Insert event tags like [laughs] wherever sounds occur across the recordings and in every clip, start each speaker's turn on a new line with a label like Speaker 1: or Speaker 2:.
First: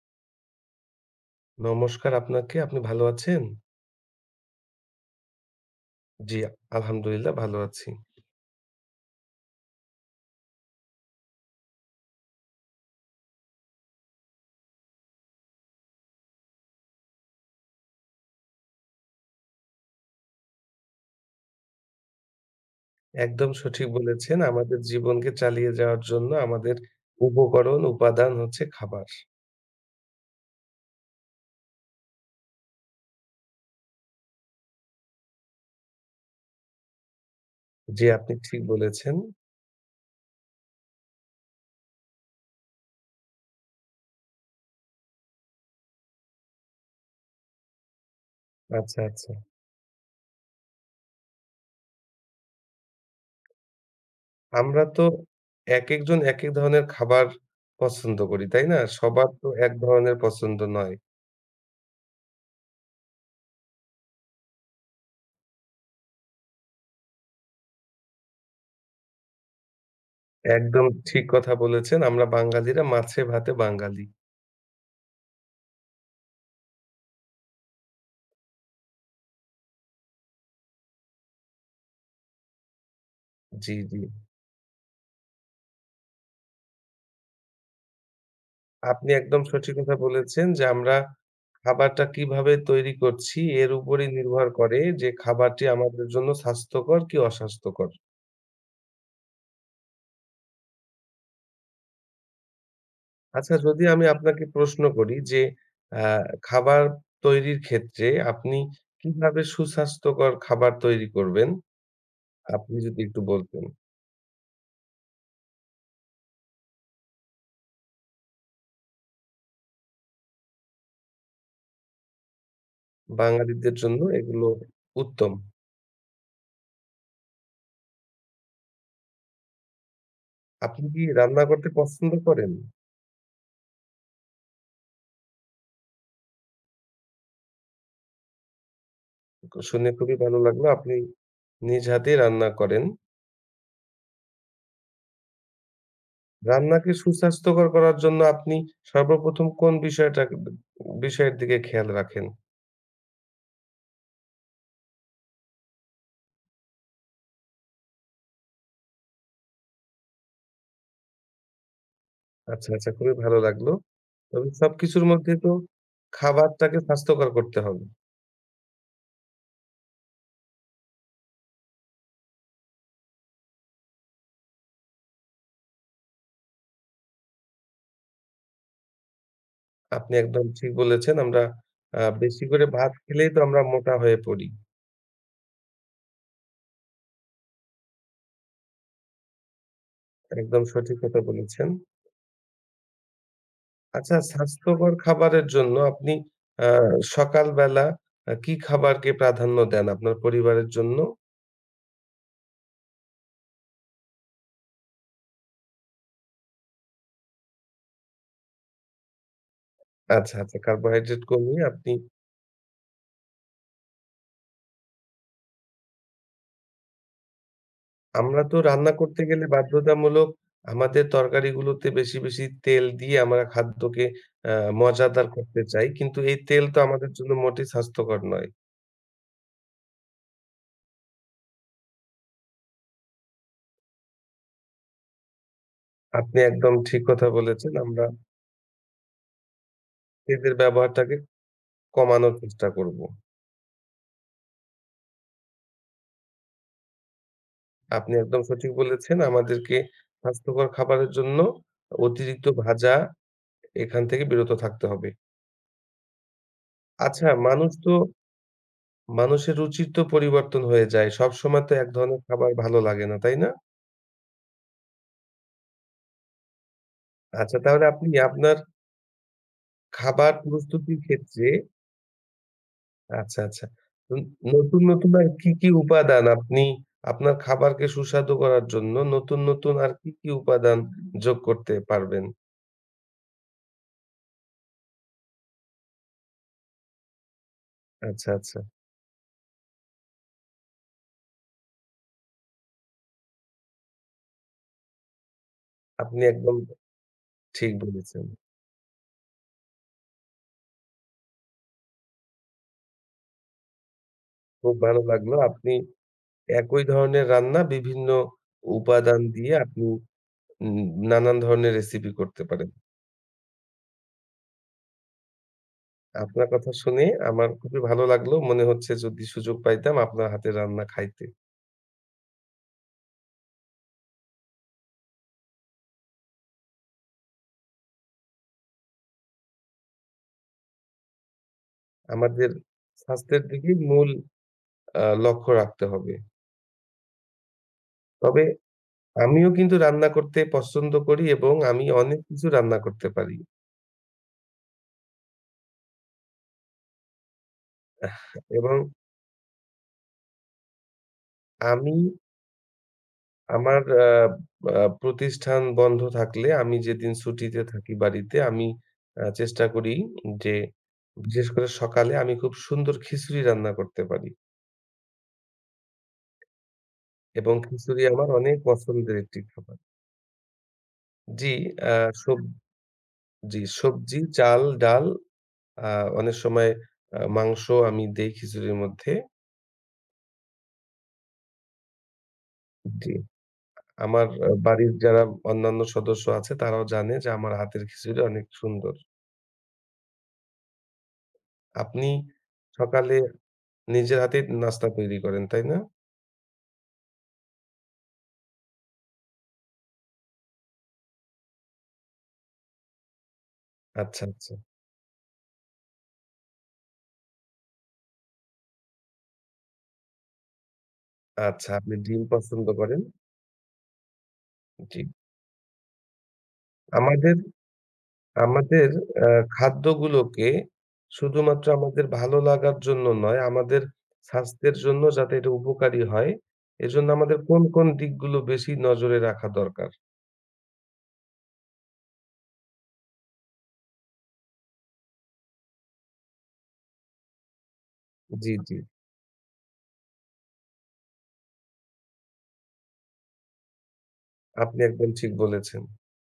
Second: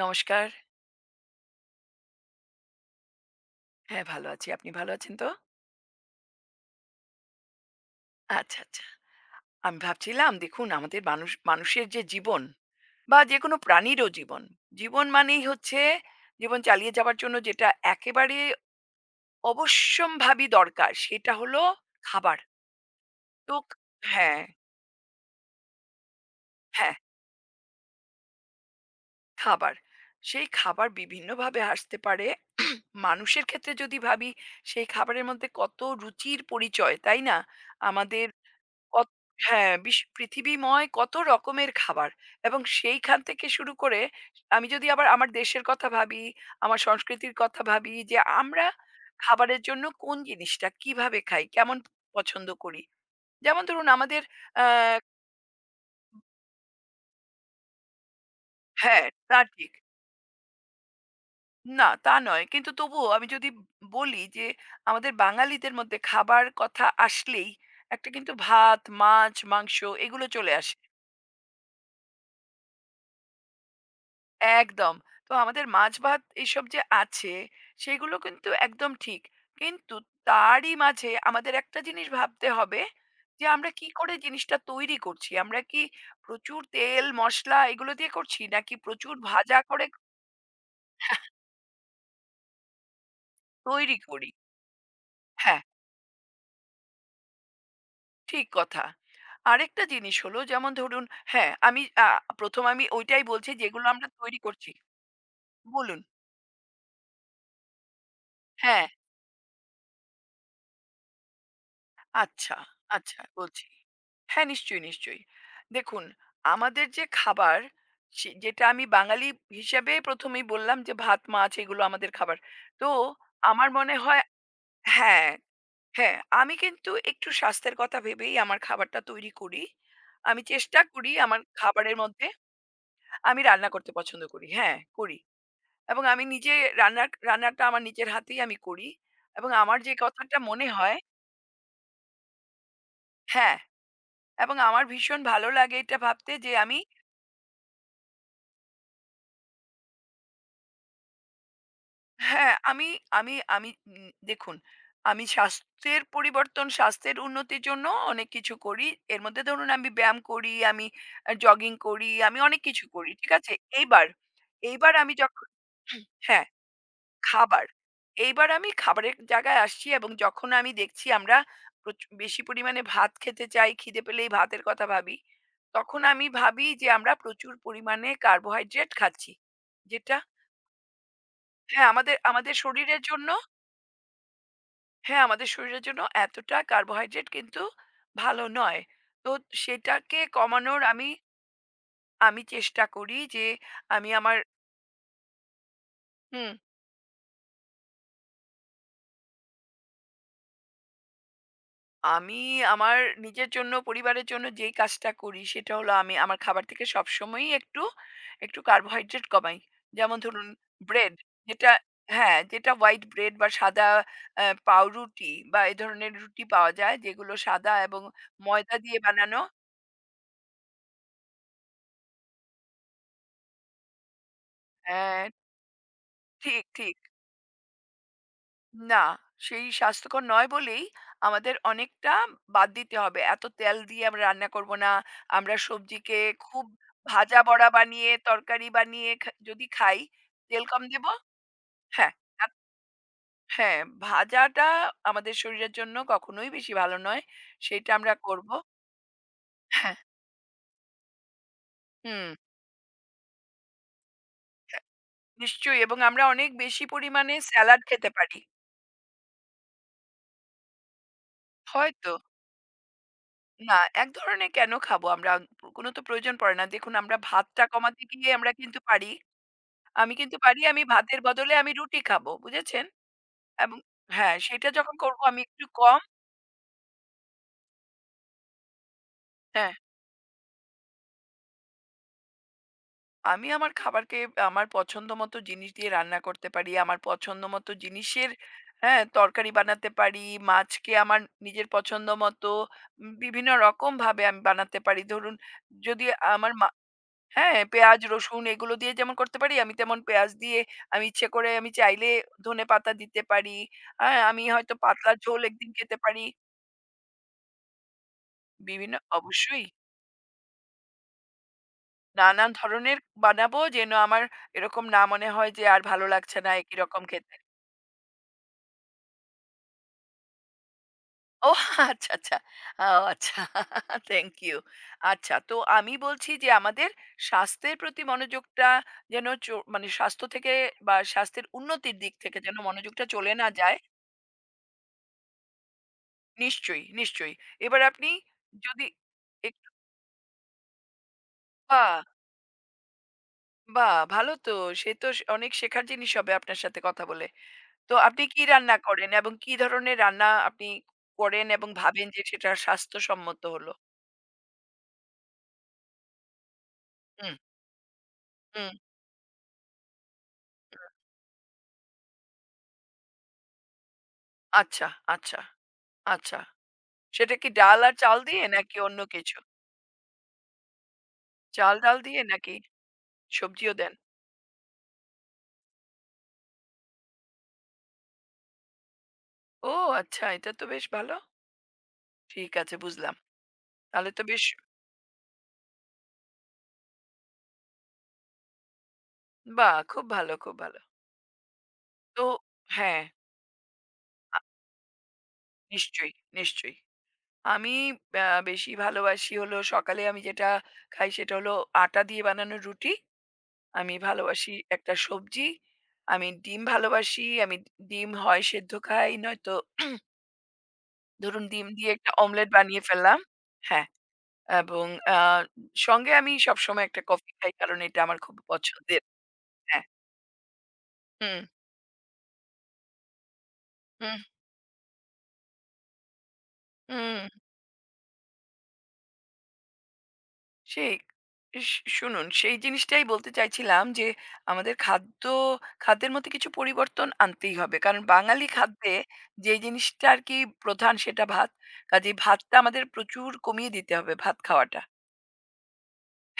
Speaker 1: নমস্কার।
Speaker 2: নমস্কার আপনাকে। আপনি ভালো আছেন?
Speaker 1: হ্যাঁ, ভালো আছি। আপনি ভালো আছেন তো?
Speaker 2: জি, আলহামদুলিল্লাহ ভালো আছি।
Speaker 1: আচ্ছা, আচ্ছা। আমি ভাবছিলাম দেখুন আমাদের মানুষের যে জীবন বা যেকোনো প্রাণীরও জীবন, জীবন মানেই হচ্ছে জীবন চালিয়ে যাবার জন্য যেটা একেবারে অবশ্যম্ভাবী দরকার সেটা হলো খাবার।
Speaker 2: একদম
Speaker 1: তো খ-
Speaker 2: সঠিক বলেছেন।
Speaker 1: হ্যাঁ,
Speaker 2: আমাদের জীবনকে চালিয়ে যাওয়ার জন্য আমাদের
Speaker 1: হ্যাঁ,
Speaker 2: উপকরণ, উপাদান হচ্ছে খাবার।
Speaker 1: খাবার। সেই খাবার বিভিন্নভাবে আসতে পারে। মানুষের ক্ষেত্রে যদি ভাবি সেই খাবারের মধ্যে কত রুচির পরিচয়, তাই না?
Speaker 2: জি,
Speaker 1: আমাদের
Speaker 2: আপনি ঠিক
Speaker 1: কত
Speaker 2: বলেছেন।
Speaker 1: হ্যাঁ, বিশ পৃথিবীময় কত রকমের খাবার এবং সেইখান থেকে শুরু করে আমি যদি আবার আমার দেশের কথা ভাবি, আমার সংস্কৃতির কথা ভাবি যে আমরা
Speaker 2: আচ্ছা, আচ্ছা।
Speaker 1: খাবারের জন্য কোন জিনিসটা কিভাবে খাই, কেমন পছন্দ করি। যেমন ধরুন আমাদের আ
Speaker 2: আমরা তো একেকজন একেক ধরনের খাবার পছন্দ করি, তাই না?
Speaker 1: হ্যাঁ,
Speaker 2: সবার
Speaker 1: তা
Speaker 2: তো এক
Speaker 1: ঠিক।
Speaker 2: ধরনের পছন্দ নয়।
Speaker 1: না, তা নয়। কিন্তু তবুও আমি যদি বলি যে আমাদের বাঙালিদের মধ্যে খাবার কথা আসলেই একটা কিন্তু ভাত, মাছ, মাংস এগুলো চলে আসে।
Speaker 2: একদম ঠিক কথা বলেছেন। আমরা বাঙালিরা মাছে ভাতে বাঙালি।
Speaker 1: একদম। তো আমাদের মাছ-ভাত এসব যে আছে, সেগুলো কিন্তু একদম ঠিক। কিন্তু তারই মাঝে আমাদের একটা জিনিস ভাবতে হবে যে, আমরা
Speaker 2: জি,
Speaker 1: কি
Speaker 2: জি।
Speaker 1: করে জিনিসটা তৈরি করছি? আমরা কি প্রচুর তেল, মসলা এগুলো দিয়ে করছি? নাকি
Speaker 2: আপনি
Speaker 1: প্রচুর
Speaker 2: একদম
Speaker 1: ভাজা
Speaker 2: সঠিক
Speaker 1: করে
Speaker 2: কথা বলেছেন যে আমরা খাবারটা কিভাবে তৈরি করছি এর
Speaker 1: তৈরি
Speaker 2: উপরই
Speaker 1: করি?
Speaker 2: নির্ভর করে যে
Speaker 1: হ্যাঁ,
Speaker 2: খাবারটি আমাদের জন্য স্বাস্থ্যকর কি অস্বাস্থ্যকর।
Speaker 1: ঠিক কথা। আরেকটা জিনিস হলো যেমন ধরুন হ্যাঁ, আমি ১ম আমি ওইটাই বলছি
Speaker 2: আচ্ছা যদি
Speaker 1: যেগুলো
Speaker 2: আমি
Speaker 1: আমরা তৈরি
Speaker 2: আপনাকে
Speaker 1: করছি।
Speaker 2: প্রশ্ন করি যে
Speaker 1: বলুন।
Speaker 2: আহ খাবার তৈরির ক্ষেত্রে আপনি
Speaker 1: হ্যাঁ,
Speaker 2: কিভাবে সুস্বাস্থ্যকর খাবার তৈরি করবেন?
Speaker 1: আচ্ছা,
Speaker 2: আপনি যদি একটু
Speaker 1: আচ্ছা
Speaker 2: বলতেন।
Speaker 1: বলছি। হ্যাঁ, নিশ্চয়ই, নিশ্চয়ই। দেখুন, আমাদের যে খাবার সে যেটা আমি বাঙালি হিসাবে ১ম এই বললাম যে ভাত, মাছ এগুলো আমাদের খাবার। তো আমার
Speaker 2: বাঙালিদের
Speaker 1: মনে
Speaker 2: জন্য
Speaker 1: হয়
Speaker 2: এগুলো
Speaker 1: হ্যাঁ,
Speaker 2: উত্তম।
Speaker 1: হ্যাঁ, আমি কিন্তু একটু স্বাস্থ্যের কথা ভেবেই আমার খাবারটা তৈরি করি। আমি চেষ্টা
Speaker 2: আপনি কি
Speaker 1: করি আমার
Speaker 2: রান্না করতে
Speaker 1: খাবারের
Speaker 2: পছন্দ
Speaker 1: মধ্যে
Speaker 2: করেন?
Speaker 1: আমি রান্না করতে পছন্দ করি। হ্যাঁ, করি। এবং আমি নিজে রান্নাটা আমার নিজের হাতেই আমি করি। এবং আমার
Speaker 2: শুনে
Speaker 1: যে
Speaker 2: খুবই
Speaker 1: কথাটা
Speaker 2: ভালো লাগলো
Speaker 1: মনে
Speaker 2: আপনি
Speaker 1: হয়
Speaker 2: নিজ হাতেই রান্না করেন।
Speaker 1: হ্যাঁ, এবং আমার ভীষণ ভালো লাগে এটা ভাবতে যে আমি
Speaker 2: রান্নাকে সুস্বাস্থ্যকর করার জন্য আপনি সর্বপ্রথম কোন বিষয়টা বিষয়ের দিকে খেয়াল রাখেন?
Speaker 1: হ্যাঁ, আমি আমি আমি উম দেখুন, আমি স্বাস্থ্যের পরিবর্তন, স্বাস্থ্যের উন্নতির জন্য অনেক কিছু করি। এর মধ্যে ধরুন আমি ব্যায়াম করি, আমি জগিং করি, আমি অনেক
Speaker 2: আচ্ছা,
Speaker 1: কিছু
Speaker 2: আচ্ছা
Speaker 1: করি।
Speaker 2: খুবই
Speaker 1: ঠিক
Speaker 2: ভালো
Speaker 1: আছে?
Speaker 2: লাগলো।
Speaker 1: এইবার,
Speaker 2: তবে
Speaker 1: এইবার
Speaker 2: সবকিছুর
Speaker 1: আমি
Speaker 2: মধ্যে
Speaker 1: যখন
Speaker 2: তো
Speaker 1: হ্যাঁ,
Speaker 2: খাবারটাকে স্বাস্থ্যকর করতে
Speaker 1: খাবার।
Speaker 2: হবে।
Speaker 1: এইবার আমি খাবারের জায়গায় আসছি এবং যখন আমি দেখছি আমরা বেশি পরিমাণে ভাত খেতে চাই, খিদে পেলেই ভাতের কথা ভাবি। তখন আমি ভাবি যে আমরা প্রচুর পরিমাণে কার্বোহাইড্রেট খাচ্ছি।
Speaker 2: আপনি
Speaker 1: যেটা
Speaker 2: একদম ঠিক বলেছেন। আমরা
Speaker 1: হ্যাঁ, আমাদের
Speaker 2: বেশি
Speaker 1: আমাদের
Speaker 2: করে ভাত
Speaker 1: শরীরের জন্য
Speaker 2: খেলেই তো আমরা মোটা হয়ে পড়ি।
Speaker 1: হ্যাঁ, আমাদের শরীরের জন্য এতটা কার্বোহাইড্রেট কিন্তু ভালো নয়। তো সেটাকে
Speaker 2: একদম
Speaker 1: কমানোর
Speaker 2: সঠিক
Speaker 1: আমি
Speaker 2: কথা বলেছেন।
Speaker 1: আমি চেষ্টা করি যে আমি
Speaker 2: আচ্ছা
Speaker 1: আমার
Speaker 2: স্বাস্থ্যকর খাবারের জন্য আপনি
Speaker 1: হুম।
Speaker 2: আ সকালবেলা কি খাবারকে প্রাধান্য দেন আপনার পরিবারের জন্য?
Speaker 1: আমি আমার নিজের জন্য, পরিবারের জন্য যেই কাজটা করি সেটা হলো আমি আমার খাবার থেকে সবসময়ই একটু, একটু কার্বোহাইড্রেট কমাই। যেমন
Speaker 2: আচ্ছা,
Speaker 1: ধরুন
Speaker 2: আচ্ছা
Speaker 1: ব্রেড
Speaker 2: কার্বোহাইড্রেট কমিয়ে
Speaker 1: যেটা
Speaker 2: আপনি
Speaker 1: হ্যাঁ, যেটা হোয়াইট ব্রেড বা সাদা পাউরুটি বা এ ধরনের রুটি পাওয়া যায় যেগুলো সাদা এবং
Speaker 2: আমরা তো
Speaker 1: ময়দা
Speaker 2: রান্না
Speaker 1: দিয়ে
Speaker 2: করতে
Speaker 1: বানানো
Speaker 2: গেলে বাধ্যতামূলক আমাদের তরকারিগুলোতে বেশি, বেশি তেল দিয়ে আমরা খাদ্যকে আ
Speaker 1: হ্যাঁ,
Speaker 2: মজাদার করতে চাই। কিন্তু এই তেল
Speaker 1: ঠিক,
Speaker 2: তো
Speaker 1: ঠিক।
Speaker 2: আমাদের জন্য মোটেই স্বাস্থ্যকর নয়।
Speaker 1: না, সেই স্বাস্থ্যকর নয় বলেই আমাদের অনেকটা বাদ দিতে হবে। এত তেল দিয়ে আমরা রান্না করব না। আমরা সবজিকে
Speaker 2: আপনি
Speaker 1: খুব
Speaker 2: একদম ঠিক কথা
Speaker 1: ভাজা বড়া
Speaker 2: বলেছেন। আমরা
Speaker 1: বানিয়ে, তরকারি বানিয়ে যদি খাই,
Speaker 2: তেলের
Speaker 1: তেল কম দেব
Speaker 2: ব্যবহারটাকে
Speaker 1: হ্যাঁ,
Speaker 2: কমানোর
Speaker 1: আত
Speaker 2: চেষ্টা করব।
Speaker 1: হ্যাঁ, ভাজাটা আমাদের শরীরের জন্য কখনোই বেশি ভালো নয়। সেটা আমরা
Speaker 2: আপনি একদম
Speaker 1: করব
Speaker 2: সঠিক বলেছেন। আমাদেরকে
Speaker 1: হ্যাঁ,
Speaker 2: স্বাস্থ্যকর খাবারের জন্য
Speaker 1: হুম,
Speaker 2: অতিরিক্ত ভাজা এখান থেকে বিরত থাকতে হবে।
Speaker 1: নিশ্চয়ই এবং আমরা অনেক বেশি
Speaker 2: আচ্ছা
Speaker 1: পরিমাণে
Speaker 2: মানুষ
Speaker 1: স্যালাড
Speaker 2: তো
Speaker 1: খেতে পারি।
Speaker 2: মানুষের রুচির তো পরিবর্তন হয়ে যায়। সবসময় তো এক
Speaker 1: হয়তো
Speaker 2: ধরনের খাবার ভালো লাগে না, তাই না?
Speaker 1: না, এক ধরনের কেন খাবো আমরা? কোনো তো প্রয়োজন পড়ে না। দেখুন আমরা
Speaker 2: আচ্ছা
Speaker 1: ভাতটা
Speaker 2: তাহলে
Speaker 1: কমাতে
Speaker 2: আপনি
Speaker 1: গিয়ে আমরা
Speaker 2: আপনার
Speaker 1: কিন্তু পারি আমি
Speaker 2: খাবার
Speaker 1: কিন্তু পারি আমি
Speaker 2: প্রস্তুতির
Speaker 1: ভাতের
Speaker 2: ক্ষেত্রে
Speaker 1: বদলে আমি রুটি খাবো, বুঝেছেন?
Speaker 2: আচ্ছা, আচ্ছা।
Speaker 1: এবং
Speaker 2: ন
Speaker 1: হ্যাঁ, সেটা
Speaker 2: নতুন,
Speaker 1: যখন
Speaker 2: নতুন
Speaker 1: করব
Speaker 2: আর
Speaker 1: আমি
Speaker 2: কি,
Speaker 1: একটু
Speaker 2: কি
Speaker 1: কম
Speaker 2: উপাদান আপনি আপনার খাবারকে সুস্বাদু করার জন্য নতুন,
Speaker 1: হ্যাঁ,
Speaker 2: নতুন আর কি, কি উপাদান যোগ করতে পারবেন?
Speaker 1: আমি আমার খাবারকে আমার পছন্দমতো জিনিস দিয়ে রান্না করতে পারি। আমার পছন্দমতো
Speaker 2: আচ্ছা,
Speaker 1: জিনিসের
Speaker 2: আচ্ছা।
Speaker 1: হ্যাঁ, তরকারি বানাতে পারি। মাছকে আমার নিজের পছন্দমতো বিভিন্ন রকমভাবে আমি বানাতে পারি। ধরুন যদি
Speaker 2: আপনি
Speaker 1: আমার
Speaker 2: একদম
Speaker 1: মা হ্যাঁ,
Speaker 2: ঠিক
Speaker 1: পেঁয়াজ,
Speaker 2: বলেছেন।
Speaker 1: রসুন এগুলো দিয়ে যেমন করতে পারি, আমি তেমন পেঁয়াজ দিয়ে আমি ইচ্ছে করে আমি চাইলে ধনেপাতা দিতে পারি। হ্যাঁ, আমি হয়তো
Speaker 2: খুব ভালো
Speaker 1: পাতলা
Speaker 2: লাগলো।
Speaker 1: ঝোল একদিন
Speaker 2: আপনি
Speaker 1: খেতে পারি।
Speaker 2: একই ধরনের রান্না বিভিন্ন
Speaker 1: বিভিন্ন
Speaker 2: উপাদান দিয়ে
Speaker 1: অবশ্যই।
Speaker 2: আপনি উম নানান ধরনের রেসিপি করতে
Speaker 1: নানান
Speaker 2: পারেন।
Speaker 1: ধরনের বানাবো যেন আমার এরকম না মনে হয় যে আর ভালো লাগছে
Speaker 2: আপনার
Speaker 1: না
Speaker 2: কথা
Speaker 1: একই রকম
Speaker 2: শুনে
Speaker 1: খেতে।
Speaker 2: আমার খুবই ভালো লাগলো। মনে হচ্ছে যদি সুযোগ পাইতাম আপনার হাতের রান্না খাইতে।
Speaker 1: ও আচ্ছা, আচ্ছা। ও আচ্ছা থ্যাংক ইউ। আচ্ছা তো আমি বলছি যে আমাদের স্বাস্থ্যের প্রতি মনোযোগটা যেন মানে স্বাস্থ্য থেকে বা স্বাস্থ্যের উন্নতির দিক থেকে
Speaker 2: আমাদের
Speaker 1: যেন মনোযোগটা চলে
Speaker 2: স্বাস্থ্যের
Speaker 1: না যায়।
Speaker 2: দিকেই মূল লক্ষ্য রাখতে হবে।
Speaker 1: নিশ্চয়ই, নিশ্চয়ই। এবার আপনি
Speaker 2: তবে
Speaker 1: যদি
Speaker 2: আমিও
Speaker 1: একটু
Speaker 2: কিন্তু রান্না করতে পছন্দ করি এবং আমি
Speaker 1: বাহ!
Speaker 2: অনেক কিছু রান্না করতে পারি।
Speaker 1: বাহ! ভালো তো। সে তো অনেক শেখার জিনিস হবে আপনার সাথে কথা বলে। তো আপনি কি
Speaker 2: এবং
Speaker 1: রান্না করেন এবং কি ধরনের রান্না আপনি করেন এবং
Speaker 2: আমি
Speaker 1: ভাবেন যে সেটা স্বাস্থ্যসম্মত হলো?
Speaker 2: আমার আ আ প্রতিষ্ঠান বন্ধ থাকলে আমি যেদিন
Speaker 1: হুম,
Speaker 2: ছুটিতে থাকি বাড়িতে আমি
Speaker 1: হুম,
Speaker 2: চেষ্টা করি যে
Speaker 1: হুম।
Speaker 2: বিশেষ করে সকালে আমি খুব সুন্দর খিচুড়ি রান্না করতে পারি
Speaker 1: আচ্ছা, আচ্ছা, আচ্ছা। সেটা কি
Speaker 2: এবং
Speaker 1: ডাল আর
Speaker 2: খিচুড়ি
Speaker 1: চাল
Speaker 2: আমার
Speaker 1: দিয়ে
Speaker 2: অনেক
Speaker 1: নাকি অন্য
Speaker 2: পছন্দের
Speaker 1: কিছু?
Speaker 2: একটি খাবার। জি,
Speaker 1: চাল,
Speaker 2: আ
Speaker 1: ডাল দিয়ে
Speaker 2: সব
Speaker 1: নাকি
Speaker 2: জি,
Speaker 1: সবজিও দেন?
Speaker 2: সবজি, চাল, ডাল আ অনেক সময় মাংস আমি দেই খিচুড়ির মধ্যে।
Speaker 1: ও আচ্ছা, এটা তো বেশ ভালো। ঠিক আছে
Speaker 2: জি।
Speaker 1: বুঝলাম। তাহলে তো
Speaker 2: আমার
Speaker 1: বেশ
Speaker 2: বাড়ির যারা অন্যান্য সদস্য আছে তারাও জানে যে আমার হাতের খিচুড়ি অনেক সুন্দর।
Speaker 1: বাহ! খুব ভালো, খুব ভালো।
Speaker 2: আপনি
Speaker 1: তো হ্যাঁ,
Speaker 2: সকালে নিজের
Speaker 1: আ
Speaker 2: হাতেই নাস্তা তৈরি করেন, তাই না?
Speaker 1: নিশ্চয়ই, নিশ্চয়ই। আমি আ বেশি ভালোবাসি হলো সকালে আমি যেটা খাই সেটা হলো আটা দিয়ে বানানো রুটি। আমি
Speaker 2: আচ্ছা,
Speaker 1: ভালোবাসি
Speaker 2: আচ্ছা।
Speaker 1: একটা সবজি, আমি ডিম ভালোবাসি। আমি ডিম হয় সেদ্ধ খাই, নয়তো ধরুন ডিম
Speaker 2: আচ্ছা,
Speaker 1: দিয়ে
Speaker 2: আপনি
Speaker 1: একটা
Speaker 2: ডিম
Speaker 1: অমলেট
Speaker 2: পছন্দ
Speaker 1: বানিয়ে
Speaker 2: করেন।
Speaker 1: ফেললাম। হ্যাঁ, এবং
Speaker 2: জি।
Speaker 1: আ সঙ্গে আমি সবসময় একটা কফি
Speaker 2: আমাদের
Speaker 1: খাই কারণ এটা আমার খুব
Speaker 2: আমাদের
Speaker 1: পছন্দের।
Speaker 2: আ
Speaker 1: হ্যাঁ।
Speaker 2: খাদ্যগুলোকে
Speaker 1: হুম,
Speaker 2: শুধুমাত্র আমাদের ভালো লাগার জন্য নয়, আমাদের
Speaker 1: হুম,
Speaker 2: স্বাস্থ্যের জন্য যাতে এটা উপকারী হয়, এজন্য
Speaker 1: হুম।
Speaker 2: আমাদের কোন, কোন দিকগুলো বেশি নজরে রাখা দরকার?
Speaker 1: সেই শুনুন সেই জিনিসটাই বলতে চাইছিলাম যে আমাদের খাদ্যের মধ্যে কিছু পরিবর্তন আনতেই হবে কারণ বাঙালি
Speaker 2: জি, জি।
Speaker 1: খাদ্যে যে জিনিসটা আর কি প্রধান সেটা ভাত কাজে ভাতটা আমাদের প্রচুর কমিয়ে দিতে হবে ভাত
Speaker 2: আপনি
Speaker 1: খাওয়াটা
Speaker 2: একদম ঠিক বলেছেন।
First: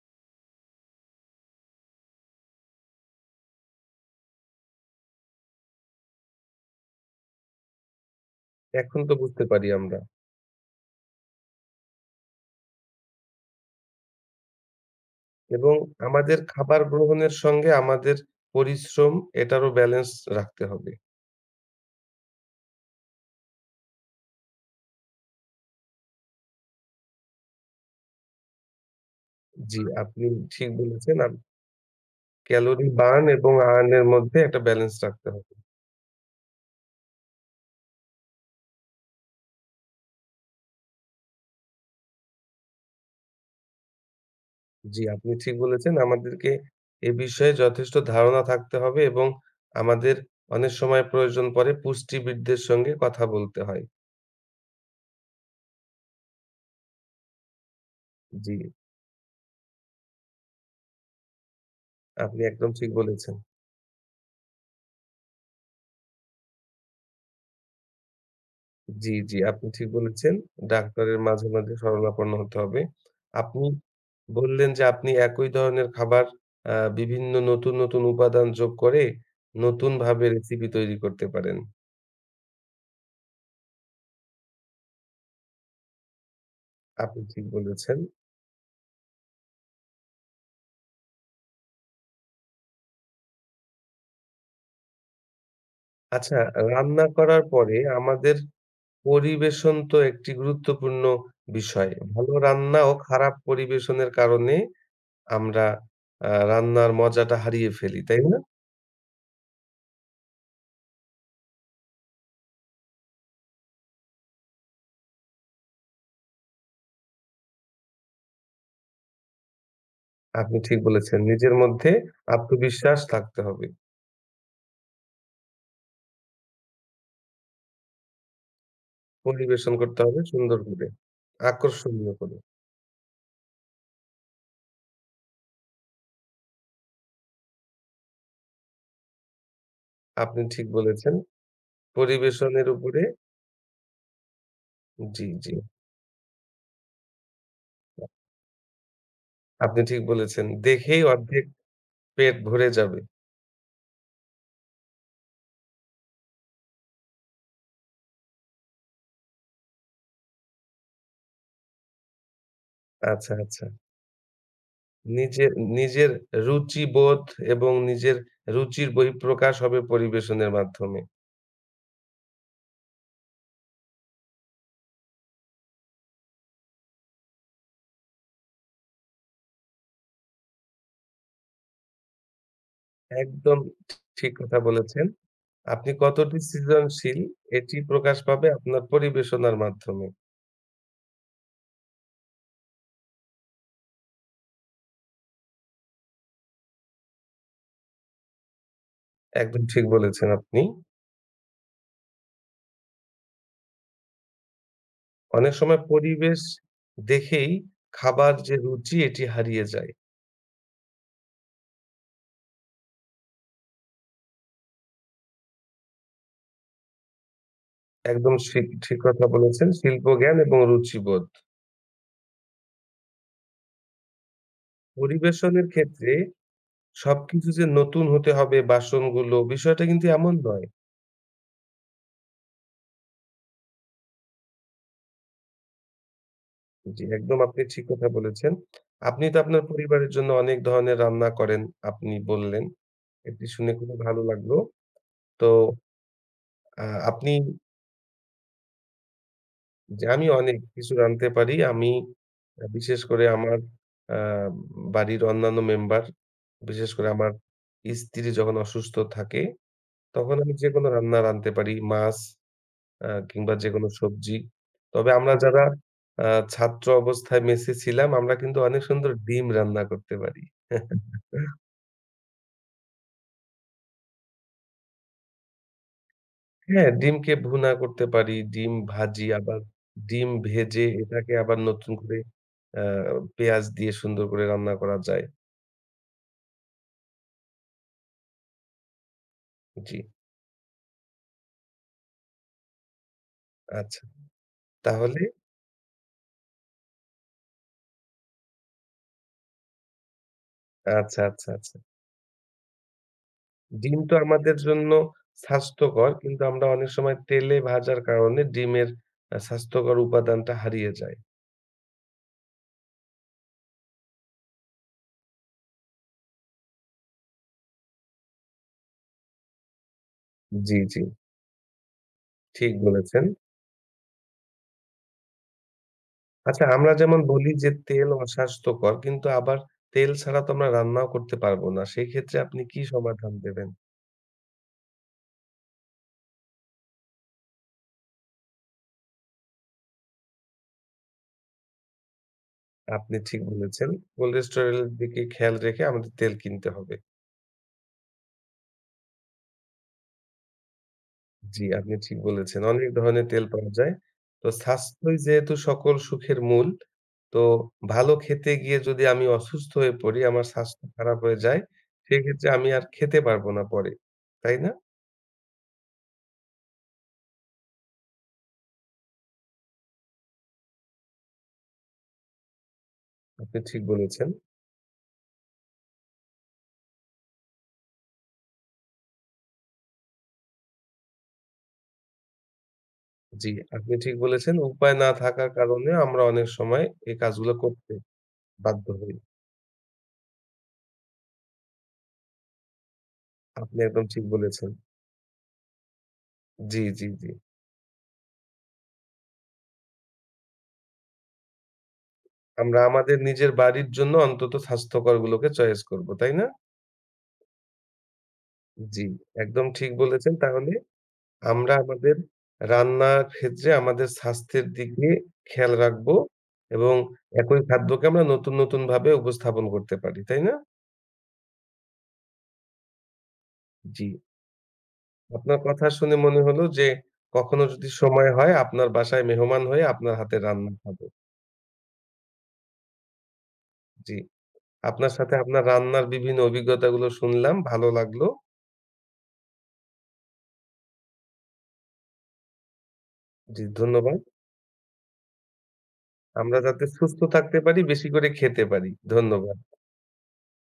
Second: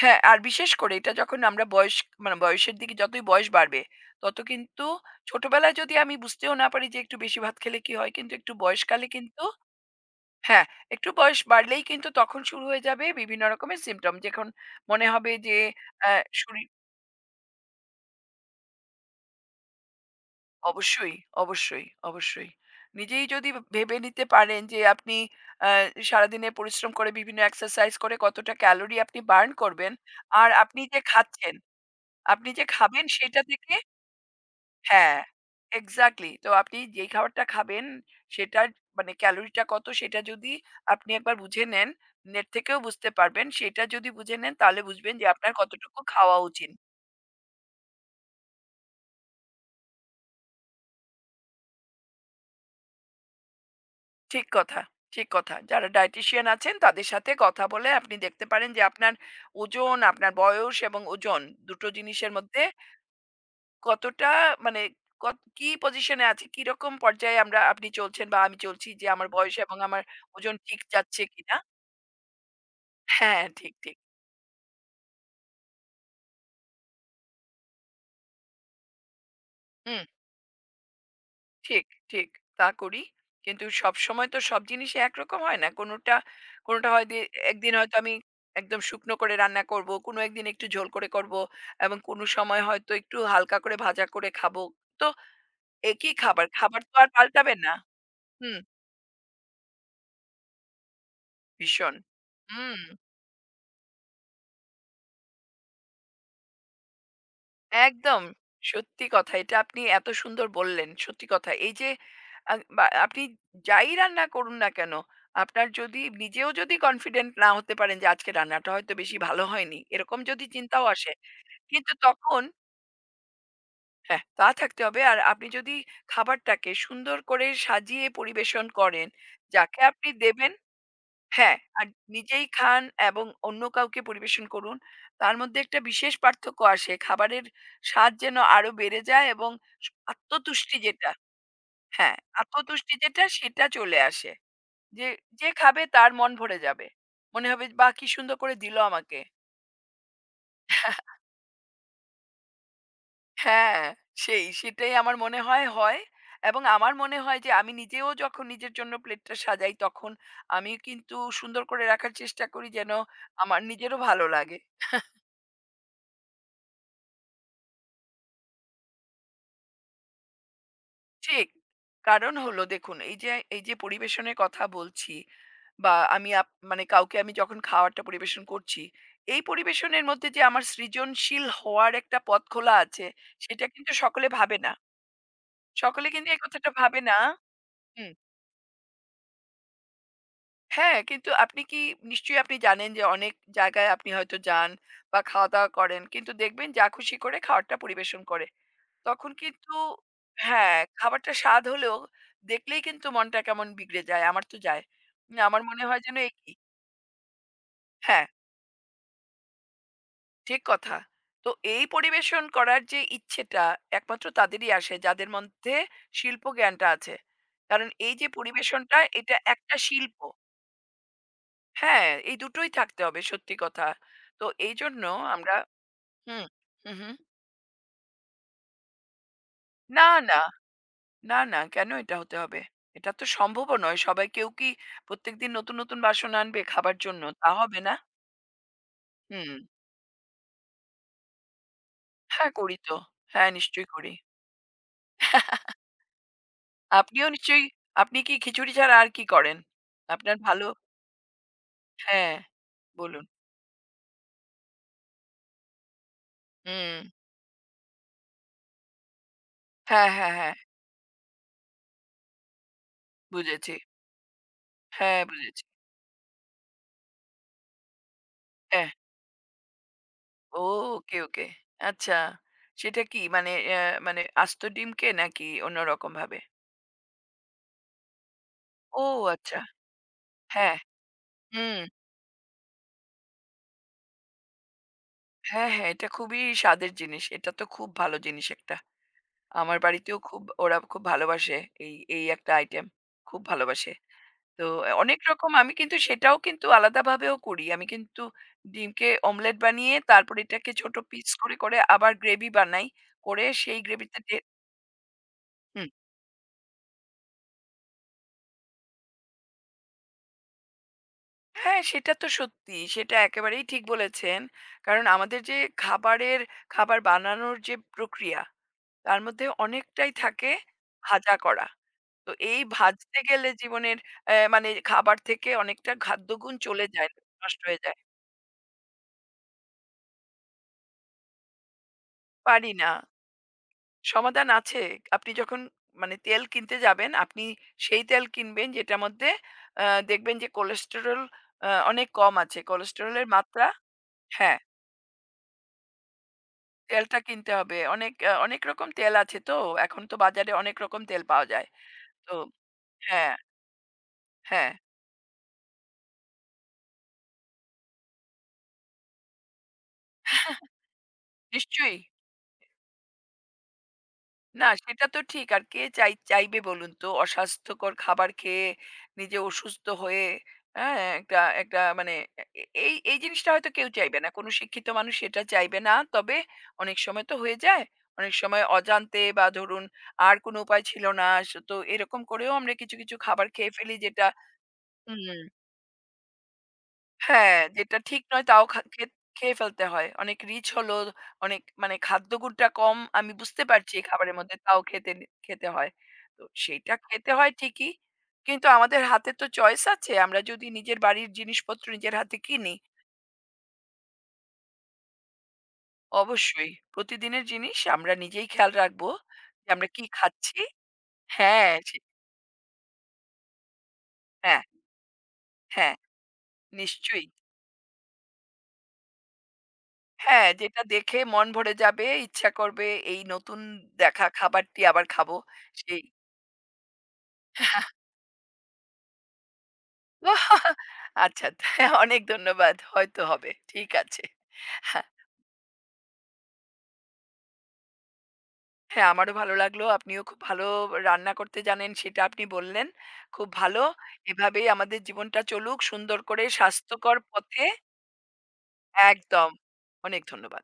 Speaker 1: হ্যাঁ আর বিশেষ করে এটা যখন আমরা বয়স মানে বয়সের দিকে যতই বয়স বাড়বে তত কিন্তু ছোটবেলায় যদি আমি বুঝতেও না পারি যে একটু বেশি ভাত খেলে কি হয় কিন্তু একটু
Speaker 2: এখন
Speaker 1: বয়সকালে
Speaker 2: তো বুঝতে
Speaker 1: কিন্তু
Speaker 2: পারি আমরা।
Speaker 1: হ্যাঁ, একটু বয়স বাড়লেই কিন্তু তখন শুরু হয়ে যাবে বিভিন্ন রকমের সিম্পটম। যখন মনে হবে যে
Speaker 2: এবং
Speaker 1: অ্যা
Speaker 2: আমাদের
Speaker 1: শরীর
Speaker 2: খাবার গ্রহণের সঙ্গে আমাদের পরিশ্রম এটারও ব্যালেন্স রাখতে হবে।
Speaker 1: অবশ্যই, অবশ্যই, অবশ্যই। নিজেই যদি ভেবে নিতে পারেন যে আপনি অ্যা সারাদিনে পরিশ্রম করে বিভিন্ন এক্সারসাইজ করে কতটা ক্যালোরি আপনি বার্ন
Speaker 2: জি,
Speaker 1: করবেন।
Speaker 2: আপনি
Speaker 1: আর
Speaker 2: ঠিক
Speaker 1: আপনি যে
Speaker 2: বলেছেন।
Speaker 1: খাচ্ছেন, আপনি যে
Speaker 2: ক্যালোরি
Speaker 1: খাবেন
Speaker 2: বার্ন
Speaker 1: সেটা
Speaker 2: এবং
Speaker 1: থেকে
Speaker 2: আর্ন এর মধ্যে একটা ব্যালেন্স
Speaker 1: হ্যাঁ,
Speaker 2: রাখতে হবে।
Speaker 1: এক্সাক্টলি। তো আপনি যেই খাবারটা খাবেন সেটার মানে ক্যালোরিটা কত সেটা যদি আপনি একবার বুঝে নেন, নেট থেকেও বুঝতে পারবেন। সেটা যদি বুঝে নেন তাহলে
Speaker 2: জি,
Speaker 1: বুঝবেন যে
Speaker 2: আপনি
Speaker 1: আপনার
Speaker 2: ঠিক বলেছেন।
Speaker 1: কতটুকু খাওয়া
Speaker 2: আমাদেরকে
Speaker 1: উচিত।
Speaker 2: এ বিষয়ে যথেষ্ট ধারণা থাকতে হবে এবং আমাদের অনেক সময় প্রয়োজন পড়ে পুষ্টিবিদদের সঙ্গে কথা বলতে হয়।
Speaker 1: ঠিক কথা, ঠিক কথা। যারা ডায়েটিশিয়ান আছেন তাদের সাথে কথা বলে আপনি দেখতে
Speaker 2: জি,
Speaker 1: পারেন যে আপনার ওজন, আপনার বয়স এবং ওজন ২ টো জিনিসের
Speaker 2: আপনি
Speaker 1: মধ্যে
Speaker 2: একদম ঠিক বলেছেন।
Speaker 1: কতটা মানে কত কি পজিশনে আছে, কিরকম পর্যায়ে আমরা আপনি চলছেন বা আমি চলছি যে
Speaker 2: জি,
Speaker 1: আমার
Speaker 2: জি,
Speaker 1: বয়স
Speaker 2: আপনি
Speaker 1: এবং
Speaker 2: ঠিক
Speaker 1: আমার
Speaker 2: বলেছেন।
Speaker 1: ওজন ঠিক
Speaker 2: ডাক্তারের
Speaker 1: যাচ্ছে
Speaker 2: মাঝে,
Speaker 1: কিনা।
Speaker 2: মাঝে শরণাপন্ন হতে হবে।
Speaker 1: হ্যাঁ,
Speaker 2: আপনি
Speaker 1: ঠিক, ঠিক।
Speaker 2: বললেন যে আপনি একই ধরনের খাবার বিভিন্ন নতুন, নতুন উপাদান যোগ করে
Speaker 1: হুম,
Speaker 2: নতুনভাবে রেসিপি তৈরি করতে পারেন।
Speaker 1: ঠিক, ঠিক। তা করি। কিন্তু সবসময় তো সব জিনিসই একরকম হয় না। কোনোটা, কোনোটা হয়
Speaker 2: আপনি
Speaker 1: দিয়ে
Speaker 2: ঠিক
Speaker 1: একদিন হয়তো
Speaker 2: বলেছেন।
Speaker 1: আমি একদম শুকনো করে রান্না করব, কোনো একদিন একটু ঝোল করে করব এবং কোনো সময় হয়তো একটু হালকা করে ভাজা করে খাবো। তো একই
Speaker 2: আচ্ছা,
Speaker 1: খাবার, খাবার তো
Speaker 2: রান্না
Speaker 1: আর
Speaker 2: করার
Speaker 1: পাল্টাবে না।
Speaker 2: পরে আমাদের
Speaker 1: হুম,
Speaker 2: পরিবেশন তো একটি গুরুত্বপূর্ণ বিষয়।
Speaker 1: ভীষণ।
Speaker 2: ভালো
Speaker 1: হুম।
Speaker 2: রান্না ও খারাপ পরিবেশনের কারণে আমরা রান্নার মজাটা হারিয়ে ফেলি, তাই
Speaker 1: একদম।
Speaker 2: না?
Speaker 1: সত্যি কথা। এটা আপনি এত সুন্দর বললেন। সত্যি কথা। এই যে বা আপনি যাই রান্না করুন না কেন, আপনার যদি নিজেও যদি কনফিডেন্ট না হতে পারেন যে আজকে রান্নাটা হয়তো বেশি ভালো হয়নি, এরকম যদি
Speaker 2: আপনি ঠিক
Speaker 1: চিন্তাও আসে,
Speaker 2: বলেছেন। নিজের মধ্যে
Speaker 1: কিন্তু তখন
Speaker 2: আত্মবিশ্বাস থাকতে হবে।
Speaker 1: হ্যাঁ, তা থাকতে হবে। আর আপনি যদি খাবারটাকে সুন্দর করে সাজিয়ে পরিবেশন করেন,
Speaker 2: পরিবেশন
Speaker 1: যাকে
Speaker 2: করতে
Speaker 1: আপনি
Speaker 2: হবে
Speaker 1: দেবেন
Speaker 2: সুন্দর করে।
Speaker 1: হ্যাঁ, আর
Speaker 2: আকর্ষণীয় করে।
Speaker 1: নিজেই খান এবং অন্য কাউকে পরিবেশন করুন। তার মধ্যে একটা বিশেষ পার্থক্য আসে। খাবারের স্বাদ যেন আরো বেড়ে যায় এবং
Speaker 2: আপনি ঠিক
Speaker 1: আত্মতুষ্টি যেটা
Speaker 2: বলেছেন।
Speaker 1: হ্যাঁ,
Speaker 2: পরিবেশনের
Speaker 1: আত্মতুষ্টি
Speaker 2: উপরে
Speaker 1: যেটা সেটা চলে আসে। যে,
Speaker 2: জি,
Speaker 1: যে
Speaker 2: জি।
Speaker 1: খাবে তার মন ভরে যাবে। মনে হবে বাহ! কি সুন্দর করে দিল আমাকে।
Speaker 2: আপনি ঠিক বলেছেন। দেখেই
Speaker 1: [laughs]
Speaker 2: অর্ধেক পেট ভরে যাবে।
Speaker 1: হ্যাঁ, সেই সেটাই আমার মনে হয়, হয় এবং আমার মনে হয় যে আমি নিজেও যখন নিজের জন্য প্লেটটা সাজাই তখন আমি কিন্তু সুন্দর করে রাখার চেষ্টা করি যেন
Speaker 2: আচ্ছা,
Speaker 1: আমার
Speaker 2: আচ্ছা।
Speaker 1: নিজেরও ভালো লাগে।
Speaker 2: নিজের নিজের রুচিবোধ এবং নিজের রুচির বহিঃপ্রকাশ হবে পরিবেশনের মাধ্যমে।
Speaker 1: ঠিক। কারণ হলো দেখুন এই যে, এই যে পরিবেশনের কথা বলছি বা আমি মানে কাউকে আমি যখন খাওয়ারটা পরিবেশন করছি, এই পরিবেশনের মধ্যে যে আমার সৃজনশীল হওয়ার একটা পথ খোলা আছে,
Speaker 2: একদম
Speaker 1: সেটা কিন্তু সকলে
Speaker 2: ঠিক কথা
Speaker 1: ভাবে না।
Speaker 2: বলেছেন। আপনি
Speaker 1: সকলে কিন্তু
Speaker 2: কতটি
Speaker 1: এই কথাটা ভাবে
Speaker 2: সৃজনশীল
Speaker 1: না
Speaker 2: এটি
Speaker 1: হুম।
Speaker 2: প্রকাশ পাবে আপনার পরিবেশনার মাধ্যমে।
Speaker 1: হ্যাঁ, কিন্তু আপনি কি নিশ্চয়ই আপনি জানেন যে অনেক জায়গায় আপনি হয়তো যান বা খাওয়া-দাওয়া করেন। কিন্তু দেখবেন যা খুশি করে খাওয়ারটা পরিবেশন করে। তখন
Speaker 2: একদম
Speaker 1: কিন্তু
Speaker 2: ঠিক বলেছেন আপনি।
Speaker 1: হ্যাঁ, খাবারটা স্বাদ হলেও দেখলেই কিন্তু মনটা কেমন বিগড়ে যায়। আমার তো যায়। না
Speaker 2: অনেক
Speaker 1: আমার
Speaker 2: সময়
Speaker 1: মনে হয় যেন এ
Speaker 2: পরিবেশ
Speaker 1: কি
Speaker 2: দেখেই
Speaker 1: হ্যাঁ,
Speaker 2: খাবার যে রুচি এটি হারিয়ে যায়।
Speaker 1: ঠিক কথা। তো এই পরিবেশন করার যে ইচ্ছেটা একমাত্র তাদেরই আসে যাদের মধ্যে শিল্প জ্ঞানটা আছে। কারণ এই যে
Speaker 2: একদম ঠিক
Speaker 1: পরিবেশনটা
Speaker 2: কথা
Speaker 1: এটা
Speaker 2: বলেছেন।
Speaker 1: একটা শিল্প।
Speaker 2: শিল্পজ্ঞান এবং রুচিবোধ।
Speaker 1: হ্যাঁ, এই দুটোই থাকতে হবে সত্যি কথা। তো এইজন্য আমরা
Speaker 2: পরিবেশনের ক্ষেত্রে
Speaker 1: হুম, হু।
Speaker 2: সবকিছু যে নতুন হতে হবে বাসনগুলো বিষয়টা
Speaker 1: না,
Speaker 2: কিন্তু এমন
Speaker 1: না।
Speaker 2: নয়।
Speaker 1: না, না, কেন এটা হতে হবে? এটা তো সম্ভবও নয়। সবাই কেউ কি প্রত্যেকদিন নতুন, নতুন বাসন আনবে খাবার
Speaker 2: জি,
Speaker 1: জন্য?
Speaker 2: একদম
Speaker 1: তা
Speaker 2: আপনি
Speaker 1: হবে
Speaker 2: ঠিক
Speaker 1: না?
Speaker 2: কথা বলেছেন। আপনি তো
Speaker 1: হুম।
Speaker 2: আপনার পরিবারের জন্য অনেক ধরনের রান্না করেন, আপনি
Speaker 1: হ্যাঁ,
Speaker 2: বললেন।
Speaker 1: করি তো।
Speaker 2: এটি
Speaker 1: হ্যাঁ,
Speaker 2: শুনে
Speaker 1: নিশ্চয়ই
Speaker 2: খুবই
Speaker 1: করি।
Speaker 2: ভালো লাগলো। তো
Speaker 1: [laughs]
Speaker 2: আ
Speaker 1: আপনিও
Speaker 2: আপনি
Speaker 1: নিশ্চয়ই আপনি কি খিচুড়ি ছাড়া আর কি করেন?
Speaker 2: যে আমি
Speaker 1: আপনার
Speaker 2: অনেক
Speaker 1: ভালো
Speaker 2: কিছু রাঁধতে পারি। আমি
Speaker 1: হ্যাঁ,
Speaker 2: বিশেষ করে
Speaker 1: বলুন।
Speaker 2: আমার আ বাড়ির অন্যান্য মেম্বার, বিশেষ
Speaker 1: হুম।
Speaker 2: করে আমার স্ত্রী যখন অসুস্থ থাকে,
Speaker 1: হ্যাঁ, হ্যাঁ,
Speaker 2: তখন আমি
Speaker 1: হ্যাঁ।
Speaker 2: যেকোনো রান্না রাঁধতে পারি। মাছ কিংবা
Speaker 1: বুঝেছি।
Speaker 2: যেকোনো সবজি। তবে
Speaker 1: হ্যাঁ,
Speaker 2: আমরা
Speaker 1: বুঝেছি।
Speaker 2: যারা আ ছাত্র অবস্থায় মেসে ছিলাম, আমরা কিন্তু অনেক
Speaker 1: হ্যাঁ।
Speaker 2: সুন্দর ডিম রান্না করতে পারি।
Speaker 1: ও ওকে, ওকে।
Speaker 2: [laughs]
Speaker 1: আচ্ছা। সেটা কি মানে মানে আস্ত ডিমকে নাকি অন্যরকমভাবে?
Speaker 2: হ্যাঁ, ডিমকে ভুনা করতে পারি, ডিম
Speaker 1: ও
Speaker 2: ভাজি, আবার
Speaker 1: আচ্ছা।
Speaker 2: ডিম
Speaker 1: হ্যাঁ।
Speaker 2: ভেজে এটাকে আবার
Speaker 1: হুম।
Speaker 2: নতুন করে আ পেঁয়াজ দিয়ে সুন্দর করে রান্না করা যায়।
Speaker 1: হ্যাঁ, হ্যাঁ, এটা খুবই স্বাদের জিনিস। এটা তো খুব ভালো জিনিস একটা। আমার
Speaker 2: জি,
Speaker 1: বাড়িতেও খুব ওরা খুব ভালোবাসে এই একটা আইটেম। খুব ভালোবাসে।
Speaker 2: আচ্ছা।
Speaker 1: তো অনেক
Speaker 2: তাহলে
Speaker 1: রকম আমি কিন্তু সেটাও কিন্তু আলাদাভাবেও করি। আমি কিন্তু ডিমকে অমলেট বানিয়ে তারপর এটাকে ছোট
Speaker 2: আচ্ছা,
Speaker 1: পিস
Speaker 2: আচ্ছা, আচ্ছা।
Speaker 1: করে আবার গ্রেভি বানাই। করে সেই
Speaker 2: ডিম তো
Speaker 1: গ্রেভিতে ডে
Speaker 2: আমাদের জন্য স্বাস্থ্যকর কিন্তু আমরা অনেক সময় তেলে ভাজার কারণে ডিমের স্বাস্থ্যকর উপাদানটা হারিয়ে যায়।
Speaker 1: হ্যাঁ, সেটা তো সত্যি। সেটা একেবারেই ঠিক বলেছেন। কারণ আমাদের যে খাবারের খাবার বানানোর যে প্রক্রিয়া, তার মধ্যে অনেকটাই থাকে
Speaker 2: জি, জি,
Speaker 1: ভাজা করা। তো এই
Speaker 2: ঠিক
Speaker 1: ভাজতে
Speaker 2: বলেছেন।
Speaker 1: গেলে জীবনের মানে খাবার থেকে অনেকটা খাদ্যগুণ
Speaker 2: আচ্ছা
Speaker 1: চলে
Speaker 2: আমরা
Speaker 1: যায়,
Speaker 2: যেমন বলি
Speaker 1: নষ্ট
Speaker 2: যে
Speaker 1: হয়ে যায়।
Speaker 2: তেল অস্বাস্থ্যকর কিন্তু আবার তেল ছাড়া তো আমরা রান্নাও করতে পারবো না। সেক্ষেত্রে আপনি
Speaker 1: পারি
Speaker 2: কি
Speaker 1: না।
Speaker 2: সমাধান দেবেন?
Speaker 1: সমাধান আছে। আপনি যখন মানে তেল কিনতে যাবেন, আপনি সেই তেল কিনবেন যেটার মধ্যে আ দেখবেন যে কোলেস্টেরল অনেক কম আছে। কোলেস্টেরল
Speaker 2: আপনি
Speaker 1: এর
Speaker 2: ঠিক
Speaker 1: মাত্রা
Speaker 2: বলেছেন।
Speaker 1: হ্যাঁ।
Speaker 2: কোলেস্টেরল এর দিকে খেয়াল রেখে আমাদের তেল কিনতে হবে।
Speaker 1: তেলটা কিনতে হবে। অনেক অনেক রকম তেল আছে তো। এখন তো বাজারে অনেক রকম তেল পাওয়া
Speaker 2: জি,
Speaker 1: যায়।
Speaker 2: আপনি ঠিক
Speaker 1: তো
Speaker 2: বলেছেন। অনেক ধরনের
Speaker 1: হ্যাঁ,
Speaker 2: তেল পাওয়া যায়। তো
Speaker 1: হ্যাঁ।
Speaker 2: স্বাস্থ্যই যেহেতু সকল সুখের মূল, তো ভালো খেতে গিয়ে যদি আমি অসুস্থ হয়ে পড়ি, আমার
Speaker 1: [laughs]
Speaker 2: স্বাস্থ্য খারাপ হয়ে যায়,
Speaker 1: নিশ্চয়ই।
Speaker 2: সেক্ষেত্রে আমি আর খেতে পারবো না পরে। তাই
Speaker 1: না
Speaker 2: না?
Speaker 1: সেটা তো ঠিক। আর কে চাইবে বলুন তো? অস্বাস্থ্যকর খাবার খেয়ে নিজে অসুস্থ হয়ে, হ্যাঁ? একটা একটা মানে এ এই এই জিনিসটা
Speaker 2: আপনি
Speaker 1: হয়তো
Speaker 2: ঠিক
Speaker 1: কেউ চাইবে
Speaker 2: বলেছেন।
Speaker 1: না। কোনো শিক্ষিত মানুষ এটা চাইবে না। তবে অনেক সময় তো হয়ে যায়। অনেক সময় অজান্তে বা ধরুন আর কোনো উপায় ছিল না। তো এরকম করেও আমরা কিছু, কিছু খাবার
Speaker 2: জি,
Speaker 1: খেয়ে
Speaker 2: আপনি
Speaker 1: ফেলি
Speaker 2: ঠিক
Speaker 1: যেটা
Speaker 2: বলেছেন। উপায় না
Speaker 1: হুম।
Speaker 2: থাকার কারণে আমরা অনেক সময় এই কাজগুলো
Speaker 1: হ্যাঁ,
Speaker 2: করতে
Speaker 1: যেটা ঠিক নয় তাও খা
Speaker 2: বাধ্য
Speaker 1: খেত
Speaker 2: হই।
Speaker 1: খেয়ে ফেলতে হয়। অনেক রিচ হলো, অনেক মানে খাদ্যগুণটা কম আমি বুঝতে
Speaker 2: আপনি
Speaker 1: পারছি
Speaker 2: একদম
Speaker 1: এই
Speaker 2: ঠিক
Speaker 1: খাবারের মধ্যে
Speaker 2: বলেছেন।
Speaker 1: তাও খেতে হয়। তো
Speaker 2: জি,
Speaker 1: সেইটা
Speaker 2: জি, জি।
Speaker 1: খেতে হয় ঠিকই। কিন্তু আমাদের হাতে তো চয়েস আছে। আমরা যদি নিজের বাড়ির জিনিসপত্র নিজের হাতে কিনি,
Speaker 2: আমরা আমাদের নিজের বাড়ির জন্য অন্তত স্বাস্থ্যকরগুলোকে চয়েস করব। তাই না?
Speaker 1: অবশ্যই প্রতিদিনের জিনিস আমরা নিজেই খেয়াল
Speaker 2: জি,
Speaker 1: রাখবো
Speaker 2: একদম
Speaker 1: যে আমরা
Speaker 2: ঠিক
Speaker 1: কি
Speaker 2: বলেছেন
Speaker 1: খাচ্ছি
Speaker 2: তাহলে।
Speaker 1: হ্যাঁ,
Speaker 2: আমরা
Speaker 1: সে
Speaker 2: আমাদের রান্নার ক্ষেত্রে আমাদের
Speaker 1: হ্যাঁ,
Speaker 2: স্বাস্থ্যের দিকে খেয়াল
Speaker 1: হ্যাঁ,
Speaker 2: রাখবো এবং
Speaker 1: নিশ্চয়ই।
Speaker 2: একই খাদ্যকে আমরা নতুন, নতুন ভাবে উপস্থাপন করতে পারি। তাই
Speaker 1: হ্যাঁ,
Speaker 2: না?
Speaker 1: যেটা দেখে মন ভরে যাবে, ইচ্ছা করবে এই নতুন
Speaker 2: জি।
Speaker 1: দেখা খাবারটি আবার খাবো
Speaker 2: আপনার কথা
Speaker 1: সেই
Speaker 2: শুনে মনে হলো যে কখনো যদি
Speaker 1: [laughs]
Speaker 2: সময় হয় আপনার বাসায় মেহমান হয়ে আপনার
Speaker 1: [laughs]
Speaker 2: হাতের
Speaker 1: বাহ!
Speaker 2: রান্না খাবো।
Speaker 1: আচ্ছা অনেক ধন্যবাদ। হয়তো হবে। ঠিক
Speaker 2: জি।
Speaker 1: আছে। হ্যাঁ,
Speaker 2: আপনার সাথে আপনার রান্নার বিভিন্ন অভিজ্ঞতাগুলো শুনলাম, ভালো লাগলো।
Speaker 1: হ্যাঁ, আমারও ভালো লাগলো। আপনিও খুব ভালো রান্না করতে জানেন সেটা আপনি বললেন। খুব
Speaker 2: জি,
Speaker 1: ভালো।
Speaker 2: ধন্যবাদ।
Speaker 1: এভাবেই আমাদের জীবনটা চলুক সুন্দর করে
Speaker 2: আমরা যাতে
Speaker 1: স্বাস্থ্যকর
Speaker 2: সুস্থ থাকতে
Speaker 1: পথে।
Speaker 2: পারি, বেশি করে খেতে পারি।
Speaker 1: একদম।
Speaker 2: ধন্যবাদ।
Speaker 1: অনেক ধন্যবাদ।